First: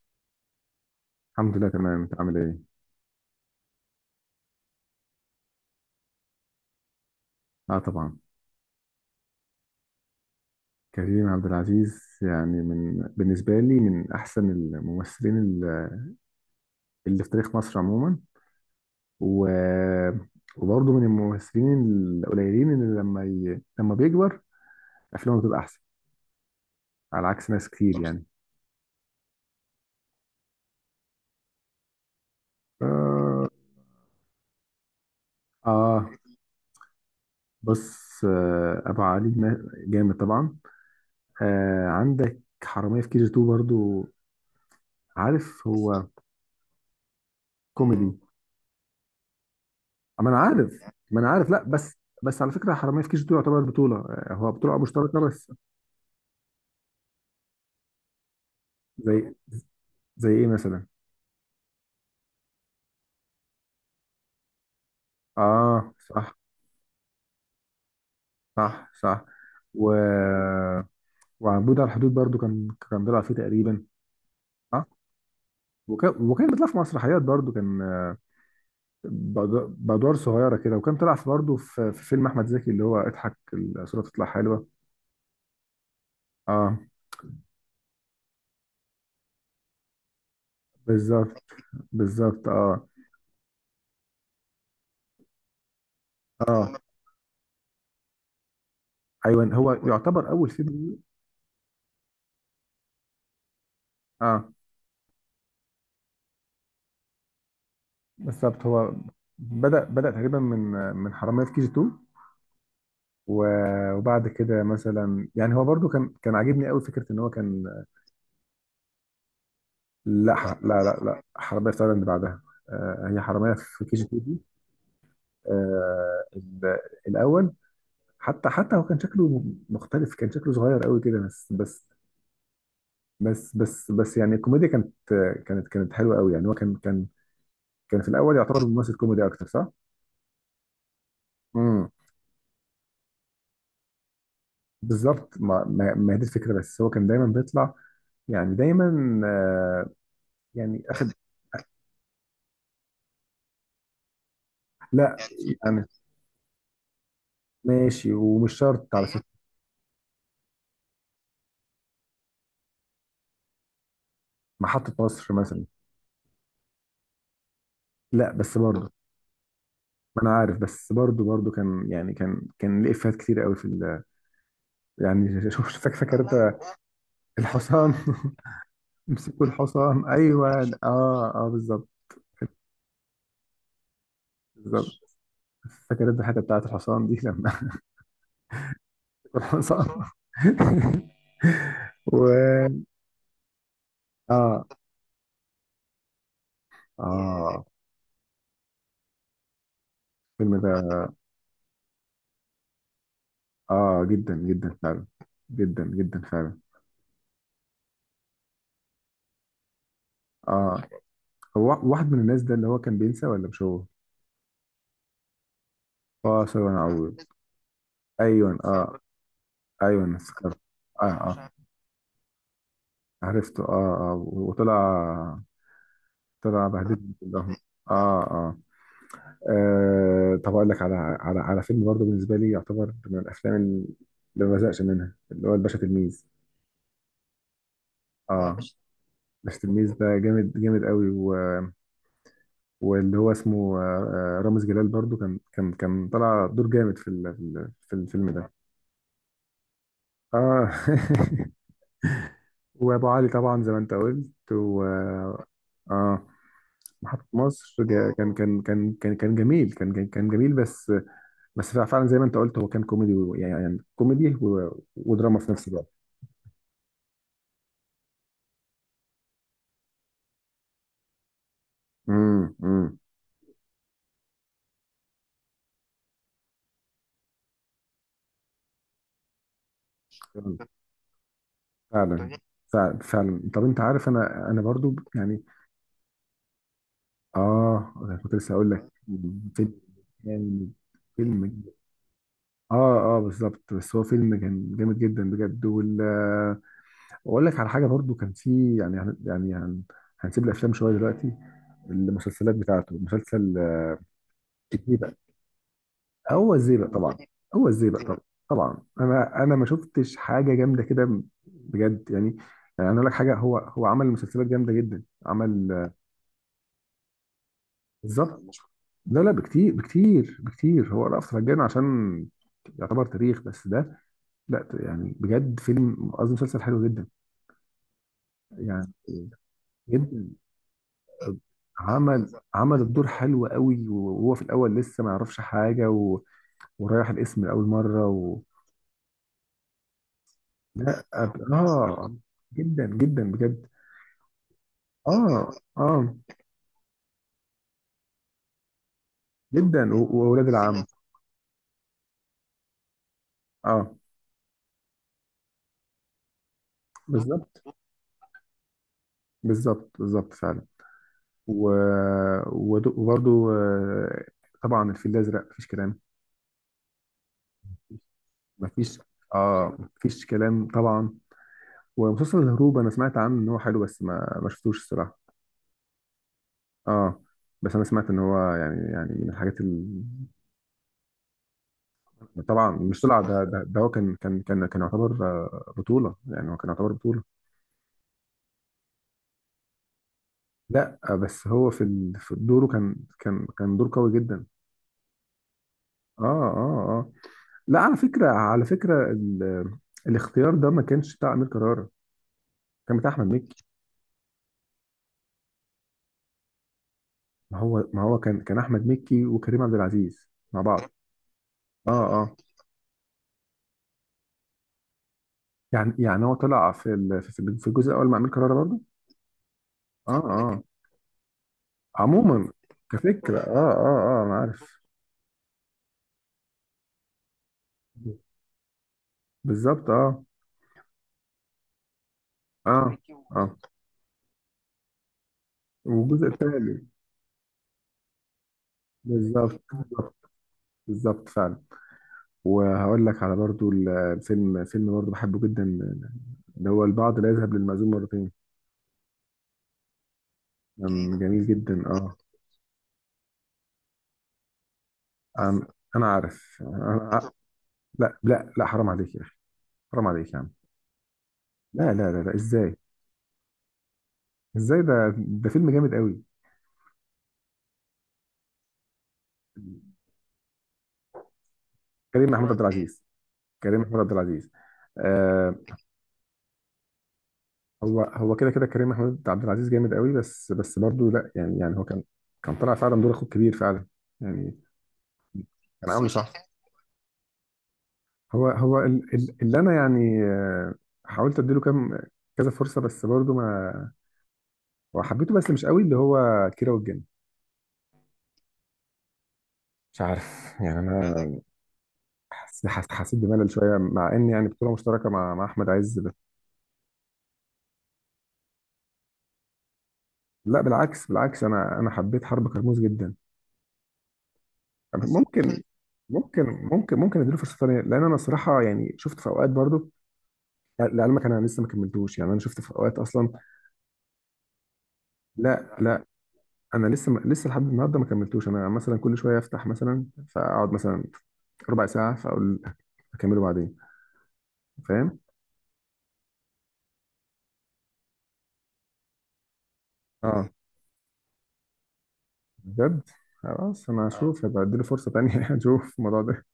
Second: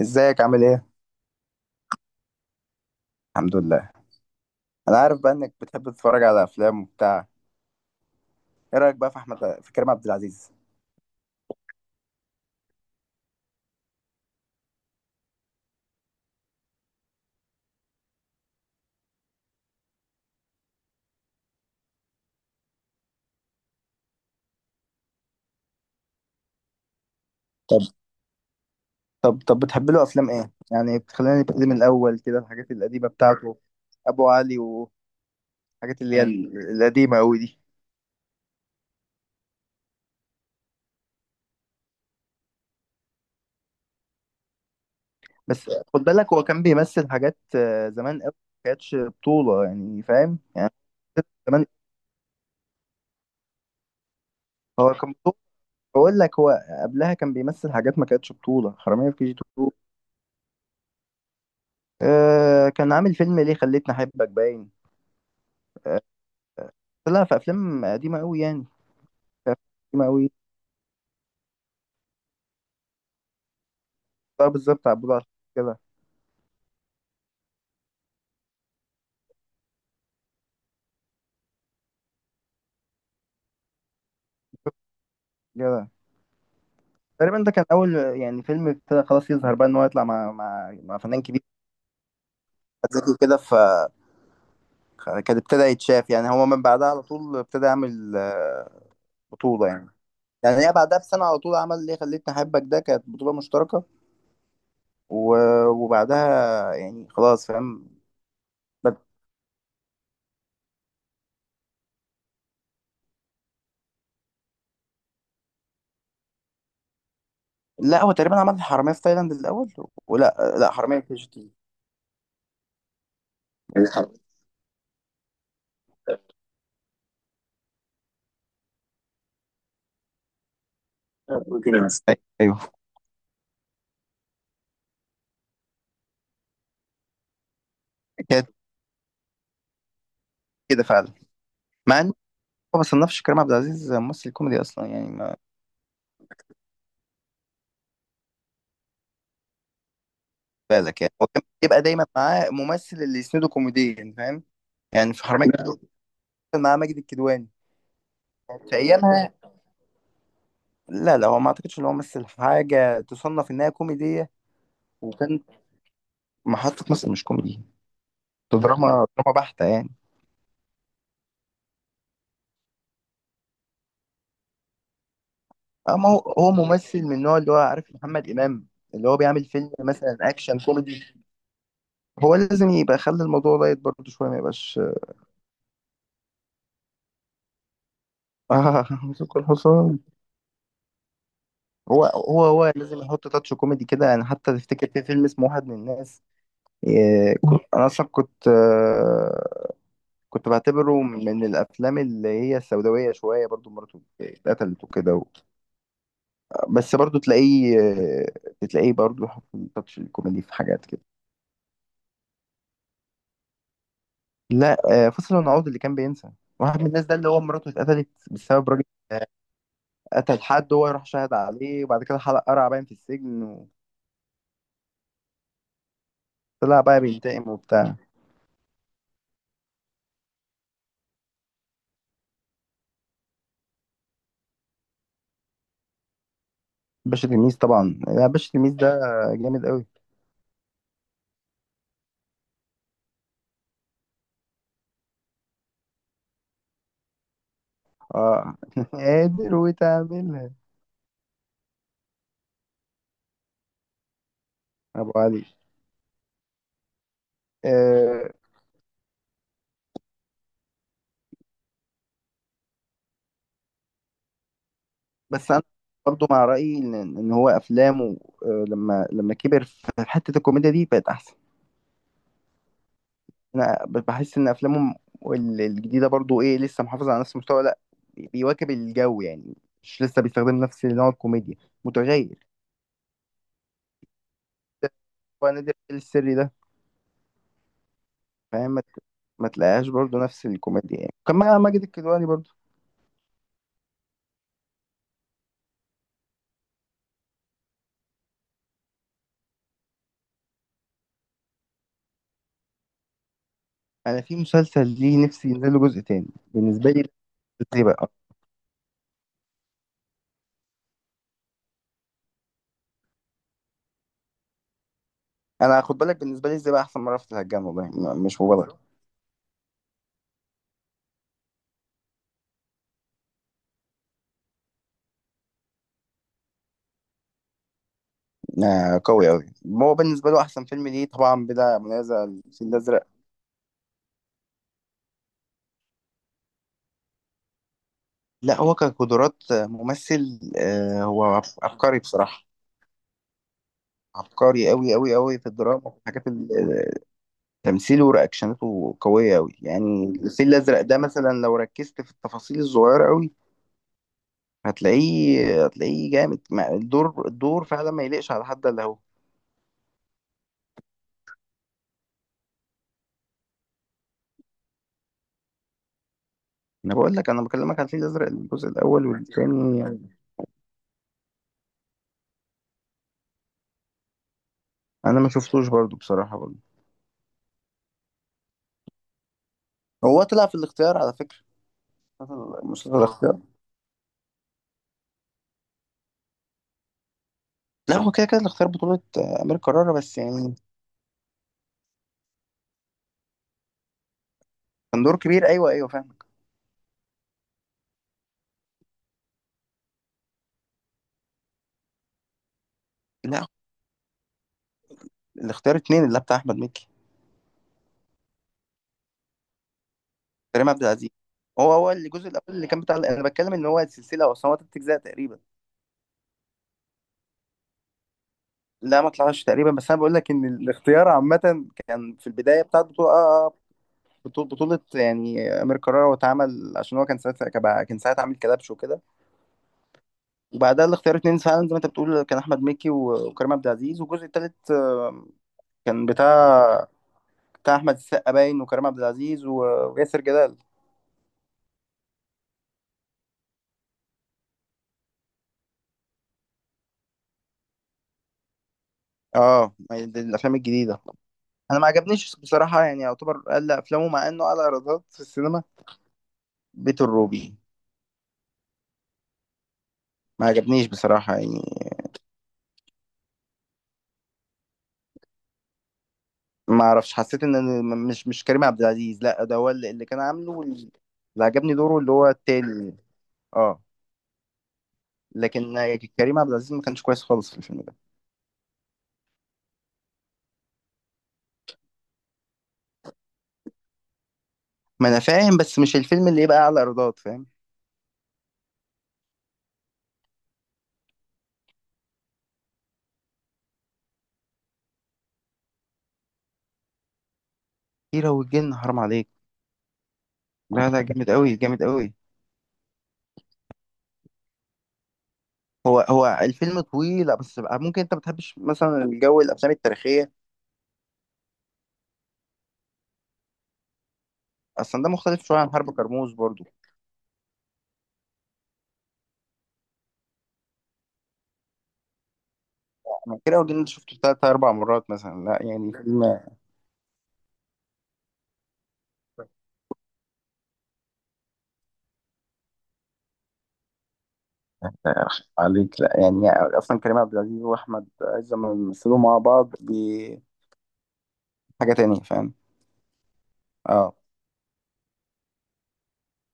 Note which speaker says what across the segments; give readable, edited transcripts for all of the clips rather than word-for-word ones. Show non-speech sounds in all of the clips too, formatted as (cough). Speaker 1: ازيك عامل ايه؟
Speaker 2: الحمد لله تمام، انت عامل ايه؟
Speaker 1: الحمد لله. انا عارف بقى انك بتحب تتفرج على افلام وبتاع.
Speaker 2: اه طبعا.
Speaker 1: ايه رايك بقى في احمد، في كريم عبد العزيز؟
Speaker 2: كريم عبد العزيز يعني بالنسبه لي من احسن الممثلين اللي في تاريخ مصر عموما. و وبرضه من الممثلين القليلين اللي لما بيكبر افلامه بتبقى احسن على عكس ناس
Speaker 1: طب
Speaker 2: كتير يعني.
Speaker 1: طب بتحب له افلام ايه؟ يعني بتخلينا نبتدي من الاول كده، الحاجات القديمه
Speaker 2: اه,
Speaker 1: بتاعته، ابو علي والحاجات
Speaker 2: آه
Speaker 1: اللي هي القديمه قوي دي.
Speaker 2: بص، ابو علي جامد طبعا. عندك حراميه في كي جي 2 برضه، عارف
Speaker 1: بس خد
Speaker 2: هو
Speaker 1: بالك، هو كان بيمثل حاجات
Speaker 2: كوميدي.
Speaker 1: زمان قوي ما كانتش بطوله، يعني
Speaker 2: ما
Speaker 1: فاهم
Speaker 2: انا
Speaker 1: يعني؟
Speaker 2: عارف. ما انا عارف، لا،
Speaker 1: زمان
Speaker 2: بس. بس على فكره حراميه في كيش دي تعتبر بطوله، هو بطوله
Speaker 1: هو كان
Speaker 2: مشتركه
Speaker 1: بطولة.
Speaker 2: بس.
Speaker 1: بقول لك هو قبلها كان بيمثل حاجات ما كانتش بطوله، حراميه في كي جي
Speaker 2: زي
Speaker 1: 2.
Speaker 2: زي ايه مثلا؟
Speaker 1: آه، كان عامل فيلم ليه خليتني احبك باين.
Speaker 2: اه، صح،
Speaker 1: لا في افلام قديمه قوي يعني،
Speaker 2: صح، صح.
Speaker 1: في افلام
Speaker 2: و
Speaker 1: قديمه قوي.
Speaker 2: وعنبود على الحدود برضو، كان بيلعب فيه تقريبا.
Speaker 1: طب
Speaker 2: اه.
Speaker 1: بالظبط عبود على كده
Speaker 2: وكان بيطلع في مسرحيات برضو، كان بادوار صغيره كده. وكان طلع في برضو في فيلم احمد زكي، اللي هو اضحك الصوره تطلع حلوه.
Speaker 1: كده.
Speaker 2: اه،
Speaker 1: تقريبا ده كان اول يعني فيلم ابتدى خلاص يظهر بقى ان هو يطلع مع مع فنان كبير،
Speaker 2: بالظبط. بالظبط، اه،
Speaker 1: زكي، كده. ف كان ابتدى يتشاف، يعني هو من
Speaker 2: اه.
Speaker 1: بعدها على طول ابتدى يعمل
Speaker 2: ايوه،
Speaker 1: بطوله
Speaker 2: هو
Speaker 1: يعني.
Speaker 2: يعتبر اول
Speaker 1: يعني
Speaker 2: فيلم
Speaker 1: هي بعدها
Speaker 2: ليه.
Speaker 1: بسنه على طول عمل ليه خليتني احبك، ده كانت بطوله مشتركه.
Speaker 2: اه،
Speaker 1: و... وبعدها يعني خلاص، فاهم؟
Speaker 2: بالظبط. هو
Speaker 1: بد...
Speaker 2: بدأ تقريبا من حرامية في كي جي 2، وبعد كده مثلا يعني هو برضو كان عاجبني قوي فكرة ان هو كان.
Speaker 1: لا هو تقريبا عمل حراميه في تايلاند الاول،
Speaker 2: لا،
Speaker 1: ولا
Speaker 2: لا،
Speaker 1: لا،
Speaker 2: لا،
Speaker 1: حراميه في كي
Speaker 2: لا،
Speaker 1: جي
Speaker 2: حرامية في تايلاند بعدها. هي حرامية في كي جي
Speaker 1: 2،
Speaker 2: 2 دي. آه، ال- الأول. حتى هو كان شكله مختلف، كان شكله صغير قوي كده، بس.
Speaker 1: الحرامية. ايوه
Speaker 2: بس يعني الكوميديا كانت كانت حلوة قوي، يعني هو كان كان في الأول
Speaker 1: كانت
Speaker 2: يعتبر ممثل كوميدي أكتر، صح؟
Speaker 1: كده فعلا، مع ان ما بصنفش كريم عبد العزيز ممثل كوميدي اصلا. يعني
Speaker 2: بالظبط.
Speaker 1: ما
Speaker 2: ما هي دي الفكره، بس هو كان دايما بيطلع، يعني دايما، يعني
Speaker 1: بالك،
Speaker 2: اخد.
Speaker 1: يعني هو كان بيبقى دايما معاه ممثل اللي يسنده كوميديا، فاهم؟ يعني
Speaker 2: لا،
Speaker 1: في حرامية في
Speaker 2: يعني
Speaker 1: كيجي كان معاه ماجد الكدواني
Speaker 2: ماشي، ومش
Speaker 1: في
Speaker 2: شرط على
Speaker 1: ايامها.
Speaker 2: فكره.
Speaker 1: لا لا، هو ما اعتقدش ان هو مثل حاجه تصنف انها كوميديه.
Speaker 2: محطه مصر
Speaker 1: وكان
Speaker 2: مثلا.
Speaker 1: محطه مصر مش كوميدي،
Speaker 2: لا، بس
Speaker 1: ده دراما،
Speaker 2: برضه.
Speaker 1: دراما بحته يعني.
Speaker 2: ما انا عارف، بس برضه كان، يعني كان ليه افيهات كتير قوي في ال، يعني (laughs) شوف.
Speaker 1: اما هو
Speaker 2: فاكر
Speaker 1: هو
Speaker 2: انت
Speaker 1: ممثل من النوع اللي هو
Speaker 2: الحصان.
Speaker 1: عارف محمد امام، اللي
Speaker 2: (laughs)
Speaker 1: هو بيعمل
Speaker 2: امسكوا
Speaker 1: فيلم
Speaker 2: الحصان،
Speaker 1: مثلا اكشن
Speaker 2: ايوه،
Speaker 1: كوميدي،
Speaker 2: اه، اه، بالظبط.
Speaker 1: هو لازم يبقى خلي الموضوع لايت برضه شويه، ما يبقاش.
Speaker 2: بالظبط، فاكر انت الحته بتاعت الحصان دي لما
Speaker 1: آه (laughs)
Speaker 2: (laughs)
Speaker 1: مسك الحصان.
Speaker 2: الحصان
Speaker 1: هو
Speaker 2: (laughs)
Speaker 1: هو
Speaker 2: و
Speaker 1: هو لازم يحط تاتش كوميدي كده يعني. حتى
Speaker 2: اه،
Speaker 1: تفتكر في فيلم اسمه واحد من الناس؟
Speaker 2: اه.
Speaker 1: انا اصلا كنت
Speaker 2: الفيلم ده.
Speaker 1: بعتبره من الافلام اللي هي السوداويه شويه، برضو مراته
Speaker 2: اه، جدا جدا
Speaker 1: اتقتلت
Speaker 2: فعلا.
Speaker 1: وكده
Speaker 2: جدا جدا فعلا.
Speaker 1: بس برضو تلاقيه برضو يحط تاتش الكوميدي في
Speaker 2: اه،
Speaker 1: حاجات كده.
Speaker 2: هو واحد من الناس ده اللي هو كان بينسى، ولا مش هو؟
Speaker 1: لا فصل ونعود اللي كان بينسى.
Speaker 2: اه، ثواني
Speaker 1: واحد من الناس ده
Speaker 2: اعوض.
Speaker 1: اللي هو مراته اتقتلت
Speaker 2: ايوه،
Speaker 1: بسبب راجل
Speaker 2: اه.
Speaker 1: آه،
Speaker 2: ايوه، أنا
Speaker 1: قتل
Speaker 2: افتكرت.
Speaker 1: حد، هو يروح
Speaker 2: اه،
Speaker 1: شاهد
Speaker 2: اه،
Speaker 1: عليه، وبعد كده حلق قرع باين في
Speaker 2: عرفته،
Speaker 1: السجن،
Speaker 2: اه، اه. وطلع طلع
Speaker 1: وطلع بقى
Speaker 2: بهدلني
Speaker 1: بينتقم
Speaker 2: كلهم.
Speaker 1: وبتاع.
Speaker 2: اه، اه. طب اقول لك على فيلم برضه بالنسبه لي يعتبر من الافلام اللي ما بزهقش منها، اللي هو الباشا تلميذ.
Speaker 1: باشا تلميذ طبعا، لا باشا
Speaker 2: اه.
Speaker 1: تلميذ ده
Speaker 2: الباشا
Speaker 1: جامد قوي.
Speaker 2: تلميذ ده جامد جامد قوي. واللي هو اسمه رامز جلال برضو كان طلع دور جامد في الفيلم ده.
Speaker 1: اه (laughs) قادر وتعملها.
Speaker 2: اه (laughs) وابو علي طبعا زي ما انت قلت.
Speaker 1: ابو علي.
Speaker 2: اه. محطة مصر،
Speaker 1: آه
Speaker 2: كان جميل، كان جميل بس. بس فعلا زي ما انت قلت، هو كان كوميدي، يعني كوميدي، ودراما
Speaker 1: بس
Speaker 2: في
Speaker 1: انا
Speaker 2: نفس الوقت.
Speaker 1: برضو مع رايي ان هو افلامه لما كبر في حته الكوميديا دي بقت احسن.
Speaker 2: امم، امم.
Speaker 1: انا بحس ان افلامه الجديده برضو ايه، لسه محافظه على نفس المستوى؟ لا، بيواكب الجو يعني، مش لسه بيستخدم نفس نوع الكوميديا، متغير.
Speaker 2: فعلا، فعلا، فعلا. طب انت عارف، انا برضو، يعني،
Speaker 1: هو نادر السري ده
Speaker 2: اه، كنت لسه
Speaker 1: فاهم،
Speaker 2: هقول لك.
Speaker 1: ما
Speaker 2: فيلم
Speaker 1: تلاقيهاش برضو نفس
Speaker 2: جامد.
Speaker 1: الكوميديا. يعني كان مع
Speaker 2: فيلم،
Speaker 1: ماجد الكدواني برضو.
Speaker 2: اه، اه، بالظبط. بس هو فيلم كان جامد جدا بجد. واقول لك على حاجه برضو كان في، يعني هنسيب الافلام شويه دلوقتي، المسلسلات بتاعته، مسلسل
Speaker 1: انا في مسلسل
Speaker 2: الزيبق.
Speaker 1: ليه نفسي ينزل له جزء تاني.
Speaker 2: هو الزيبق
Speaker 1: بالنسبه لي،
Speaker 2: طبعا. هو
Speaker 1: ازاي
Speaker 2: الزيبق
Speaker 1: بقى.
Speaker 2: طبعا، طبعا. انا ما شفتش حاجه جامده كده بجد، يعني. يعني، انا اقول لك حاجه، هو عمل مسلسلات جامده جدا. عمل.
Speaker 1: انا خد بالك، بالنسبه لي ازاي بقى احسن مره، في الهجان، والله مش
Speaker 2: بالظبط.
Speaker 1: مبالغه.
Speaker 2: لا، لا، بكتير، بكتير، بكتير. هو رأفت الهجان عشان يعتبر تاريخ بس ده. لا، يعني بجد فيلم، قصدي مسلسل، حلو جدا، يعني.
Speaker 1: آه قوي قوي. هو
Speaker 2: جدا،
Speaker 1: بالنسبه له احسن فيلم ليه طبعا بلا منازع
Speaker 2: عمل
Speaker 1: الفيل الازرق.
Speaker 2: الدور حلو قوي، وهو في الاول لسه ما يعرفش حاجه، ورايح الاسم لاول مره.
Speaker 1: لا هو كقدرات ممثل آه
Speaker 2: لا،
Speaker 1: هو عبقري
Speaker 2: اه،
Speaker 1: بصراحه،
Speaker 2: جدا جدا بجد.
Speaker 1: عبقري قوي قوي قوي في
Speaker 2: اه، اه،
Speaker 1: الدراما وفي حاجات تمثيله ورياكشناته قويه قوي.
Speaker 2: جدا.
Speaker 1: يعني
Speaker 2: واولاد
Speaker 1: الفيل الازرق
Speaker 2: العم.
Speaker 1: ده مثلا لو ركزت في التفاصيل الصغيره قوي
Speaker 2: اه،
Speaker 1: هتلاقيه جامد. الدور
Speaker 2: بالظبط،
Speaker 1: الدور فعلا ما يليقش على حد الا هو.
Speaker 2: بالظبط، بالظبط، فعلا. و... وبرضو، طبعا الفيل الازرق مفيش كلام.
Speaker 1: انا بقول لك، انا بكلمك على الفيل الازرق الجزء
Speaker 2: مفيش.
Speaker 1: الاول
Speaker 2: اه،
Speaker 1: والثاني.
Speaker 2: مفيش كلام طبعا. ومسلسل الهروب، انا سمعت عنه ان هو حلو، بس ما شفتوش الصراحه.
Speaker 1: انا ما شفتوش برضو بصراحه برضو.
Speaker 2: اه، بس انا سمعت ان هو، يعني من الحاجات
Speaker 1: هو طلع في الاختيار على فكره،
Speaker 2: طبعا،
Speaker 1: مسلسل اه
Speaker 2: مش طلع،
Speaker 1: الاختيار.
Speaker 2: ده هو كان يعتبر بطوله، يعني هو كان يعتبر بطوله.
Speaker 1: لا هو كده كده الاختيار بطوله امير كرارة بس يعني.
Speaker 2: لا، بس هو في دوره كان دور قوي جدا.
Speaker 1: كان دور كبير، ايوه ايوه
Speaker 2: اه،
Speaker 1: فاهمك.
Speaker 2: اه، اه. لا، على فكره، الاختيار ده ما كانش بتاع امير كرارة، كان بتاع احمد
Speaker 1: لا،
Speaker 2: مكي.
Speaker 1: الاختيار اتنين اللي بتاع احمد مكي.
Speaker 2: ما هو، كان احمد مكي وكريم عبد العزيز مع
Speaker 1: كريم
Speaker 2: بعض.
Speaker 1: عبد العزيز، هو هو
Speaker 2: اه،
Speaker 1: الجزء
Speaker 2: اه.
Speaker 1: الاول اللي كان بتاع، انا بتكلم ان هو السلسله اصلا هو تلات اجزاء تقريبا.
Speaker 2: يعني هو طلع في في الجزء الاول مع امير كرارة برضه.
Speaker 1: لا ما طلعش تقريبا، بس انا بقول
Speaker 2: اه،
Speaker 1: لك ان
Speaker 2: اه،
Speaker 1: الاختيار عامه كان في
Speaker 2: عموما
Speaker 1: البدايه بتاعت بطوله اه
Speaker 2: كفكرة،
Speaker 1: اه،
Speaker 2: اه، اه، اه، انا
Speaker 1: بطوله
Speaker 2: عارف.
Speaker 1: بطولة يعني امير كرارة، واتعمل عشان هو كان ساعتها، كان ساعتها عامل كلبش وكده.
Speaker 2: بالظبط، اه.
Speaker 1: وبعدها الاختيار اتنين فعلا زي ما انت بتقول كان احمد
Speaker 2: اه،
Speaker 1: مكي
Speaker 2: اه.
Speaker 1: وكريم عبد العزيز، والجزء التالت كان
Speaker 2: والجزء الثاني.
Speaker 1: بتاع، بتاع احمد السقا باين وكريم عبد العزيز
Speaker 2: بالظبط،
Speaker 1: وياسر جلال.
Speaker 2: بالظبط، فعلا. وهقول لك على برضو فيلم برضو بحبه جدا، اللي هو البعض لا يذهب للمأذون مرتين.
Speaker 1: اه ما هي دي الافلام الجديده.
Speaker 2: كان جميل
Speaker 1: انا
Speaker 2: جدا،
Speaker 1: ما
Speaker 2: اه.
Speaker 1: عجبنيش بصراحه، يعني يعتبر اقل افلامه مع انه اعلى ايرادات في السينما.
Speaker 2: أم- انا عارف،
Speaker 1: بيت
Speaker 2: أنا.
Speaker 1: الروبي
Speaker 2: لا، لا، لا، حرام عليك يا اخي. حرام عليك يا
Speaker 1: ما
Speaker 2: عم.
Speaker 1: عجبنيش بصراحه يعني.
Speaker 2: لا، لا، لا، لا، ازاي؟ ازاي ده؟ ده فيلم جامد قوي.
Speaker 1: ما اعرفش، حسيت ان مش مش كريم عبد العزيز، لا ده هو اللي كان عامله، اللي عجبني دوره اللي هو
Speaker 2: كريم محمود عبد
Speaker 1: التاني.
Speaker 2: العزيز. كريم
Speaker 1: اه.
Speaker 2: محمود عبد العزيز، آه،
Speaker 1: لكن كريم عبد العزيز ما كانش كويس خالص في الفيلم ده.
Speaker 2: هو، كده كده، كريم محمود عبد العزيز جامد قوي، بس برضه، لا يعني هو كان كان طلع فعلا دور اخوه الكبير فعلا يعني.
Speaker 1: ما انا فاهم، بس
Speaker 2: كان
Speaker 1: مش
Speaker 2: عامله.
Speaker 1: الفيلم
Speaker 2: صح،
Speaker 1: اللي يبقى اعلى ايرادات، فاهم؟
Speaker 2: هو اللي انا يعني، حاولت اديله كذا فرصه، بس برضه ما وحبيته بس مش قوي، اللي هو كيرة والجن.
Speaker 1: كيرة والجن حرام عليك.
Speaker 2: مش عارف (laughs) يعني
Speaker 1: لا لا (laughs) جامد
Speaker 2: انا
Speaker 1: قوي جامد قوي.
Speaker 2: حسيت بملل شويه، مع ان يعني بطوله مشتركه مع احمد عز
Speaker 1: هو هو
Speaker 2: بس.
Speaker 1: الفيلم طويل، لا بس بقى ممكن انت ما بتحبش مثلا الجو، الافلام التاريخيه؟
Speaker 2: لا، بالعكس، بالعكس. انا حبيت حرب كرموز جدا.
Speaker 1: اصلا ده مختلف شويه
Speaker 2: ممكن،
Speaker 1: عن حرب كرموز
Speaker 2: ممكن.
Speaker 1: برضو.
Speaker 2: ممكن اديله فرصه ثانيه، لان انا صراحه يعني شفت في اوقات برضه. لعلمك، انا لسه ما كملتوش، يعني انا شفت في اوقات اصلا.
Speaker 1: انا كيرة والجن ده شفته ثلاث اربع مرات مثلا، لا
Speaker 2: لا،
Speaker 1: يعني
Speaker 2: لا.
Speaker 1: فيلم
Speaker 2: انا لسه ما لسه لحد النهارده ما كملتوش، انا مثلا كل شويه افتح مثلا، فاقعد مثلا ربع ساعه فاقول اكمله بعدين. فاهم؟
Speaker 1: آه، عليك، لا يعني. اصلا كريم عبد العزيز واحمد عز لما بيمثلوا مع بعض دي
Speaker 2: اه،
Speaker 1: حاجه تانية، فاهم؟
Speaker 2: بجد، خلاص. انا
Speaker 1: اه.
Speaker 2: هشوف، هبقى اديله فرصه تانية (laughs) اشوف الموضوع ده.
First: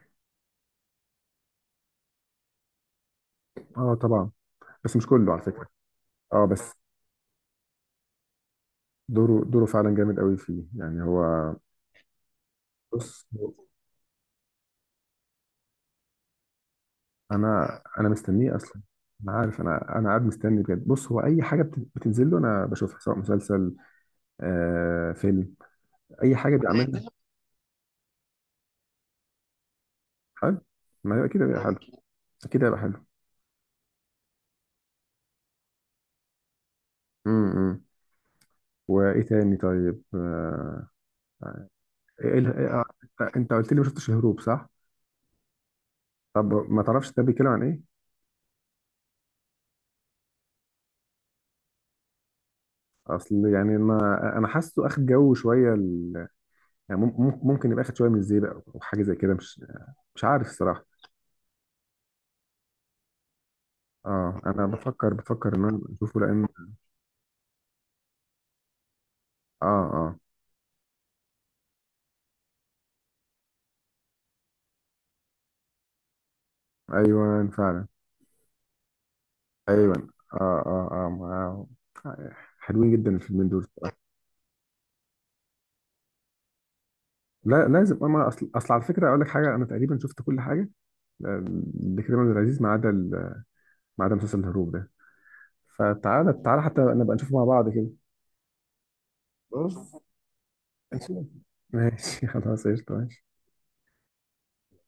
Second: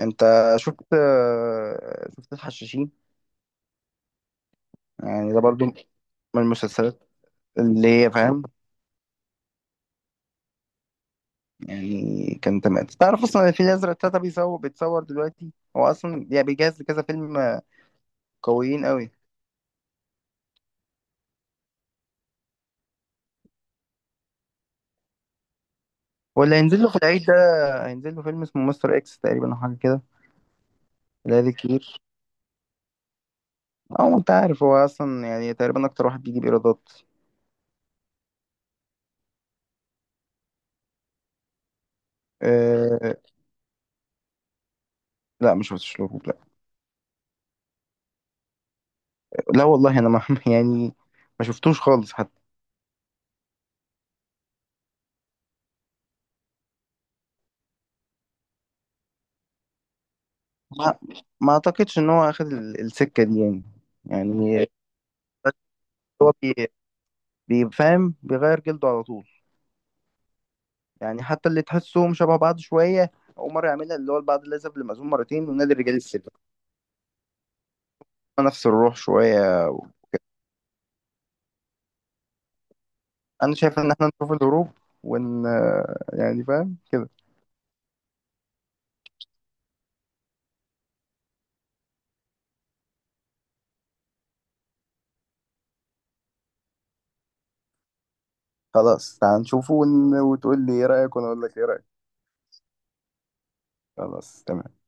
Speaker 1: انت شفت الحشاشين؟
Speaker 2: اه، طبعا، بس مش كله
Speaker 1: يعني ده
Speaker 2: على
Speaker 1: برضو
Speaker 2: فكره.
Speaker 1: من
Speaker 2: اه، بس
Speaker 1: المسلسلات اللي هي فاهم،
Speaker 2: دوره فعلا جامد قوي فيه، يعني هو.
Speaker 1: يعني كان تمام. تعرف
Speaker 2: بص،
Speaker 1: اصلا ان
Speaker 2: هو-.
Speaker 1: الفيل الازرق تلاته بيصور، بيتصور دلوقتي؟ هو اصلا يعني بيجهز لكذا فيلم
Speaker 2: انا مستنيه اصلا.
Speaker 1: قويين قوي.
Speaker 2: انا عارف، انا قاعد مستني بجد. بص، هو اي حاجه بتنزل له انا بشوفها، سواء مسلسل، فيلم، اي
Speaker 1: واللي
Speaker 2: حاجه
Speaker 1: هينزل له في
Speaker 2: بيعملها.
Speaker 1: العيد ده هينزل له فيلم اسمه مستر اكس تقريبا او حاجه كده.
Speaker 2: حلو. ما هي
Speaker 1: لا
Speaker 2: اكيد
Speaker 1: ذي
Speaker 2: هيبقى حلو.
Speaker 1: كتير.
Speaker 2: اكيد هيبقى حلو.
Speaker 1: او انت عارف هو اصلا يعني تقريبا اكتر واحد بيجيب ايرادات.
Speaker 2: امم، إمم. وايه تاني طيب، إيه، إيه، إيه،
Speaker 1: أه.
Speaker 2: انت قلت لي ما شفتش الهروب، صح؟
Speaker 1: لا مش شفتش له لا.
Speaker 2: طب ما تعرفش ده بيتكلم عن ايه؟
Speaker 1: لا والله انا ما (laughs) يعني ما شفتوش خالص حتى.
Speaker 2: اصل يعني ما انا حاسه اخد جو شويه يعني، ممكن يبقى اخد شويه من الزيبق او حاجه زي كده، مش عارف الصراحه.
Speaker 1: ما ما اعتقدش ان هو اخد السكه دي يعني.
Speaker 2: اه، انا
Speaker 1: يعني
Speaker 2: بفكر ان انا اشوفه
Speaker 1: هو
Speaker 2: لان،
Speaker 1: بي- بيفهم، بيغير جلده على طول.
Speaker 2: اه، اه،
Speaker 1: يعني حتى اللي تحسهم شبه بعض شوية، أول مرة يعملها، اللي هو البعض الأذهب للمأذون مرتين ونادي الرجال السلبي،
Speaker 2: ايوه فعلا.
Speaker 1: نفس الروح شوية.
Speaker 2: ايوه، اه، اه، اه. ما- حلوين جدا الفيلمين
Speaker 1: أنا
Speaker 2: دول.
Speaker 1: شايف إن إحنا نشوف الهروب ون يعني فاهم كده.
Speaker 2: لا، لازم. اما اصل، على فكره اقول لك حاجه، انا تقريبا شفت كل حاجه، آه، لكريم عبد العزيز، ما عدا مسلسل الهروب ده. فتعالى، تعالى، حتى نبقى نشوفه مع بعض كده.
Speaker 1: خلاص تعال نشوفه
Speaker 2: بص،
Speaker 1: وتقول لي إيه رأيك
Speaker 2: نشوف.
Speaker 1: وأنا أقول لك إيه رأيك.
Speaker 2: ماشي (laughs) خلاص، قشطه، ماشي.
Speaker 1: خلاص تمام.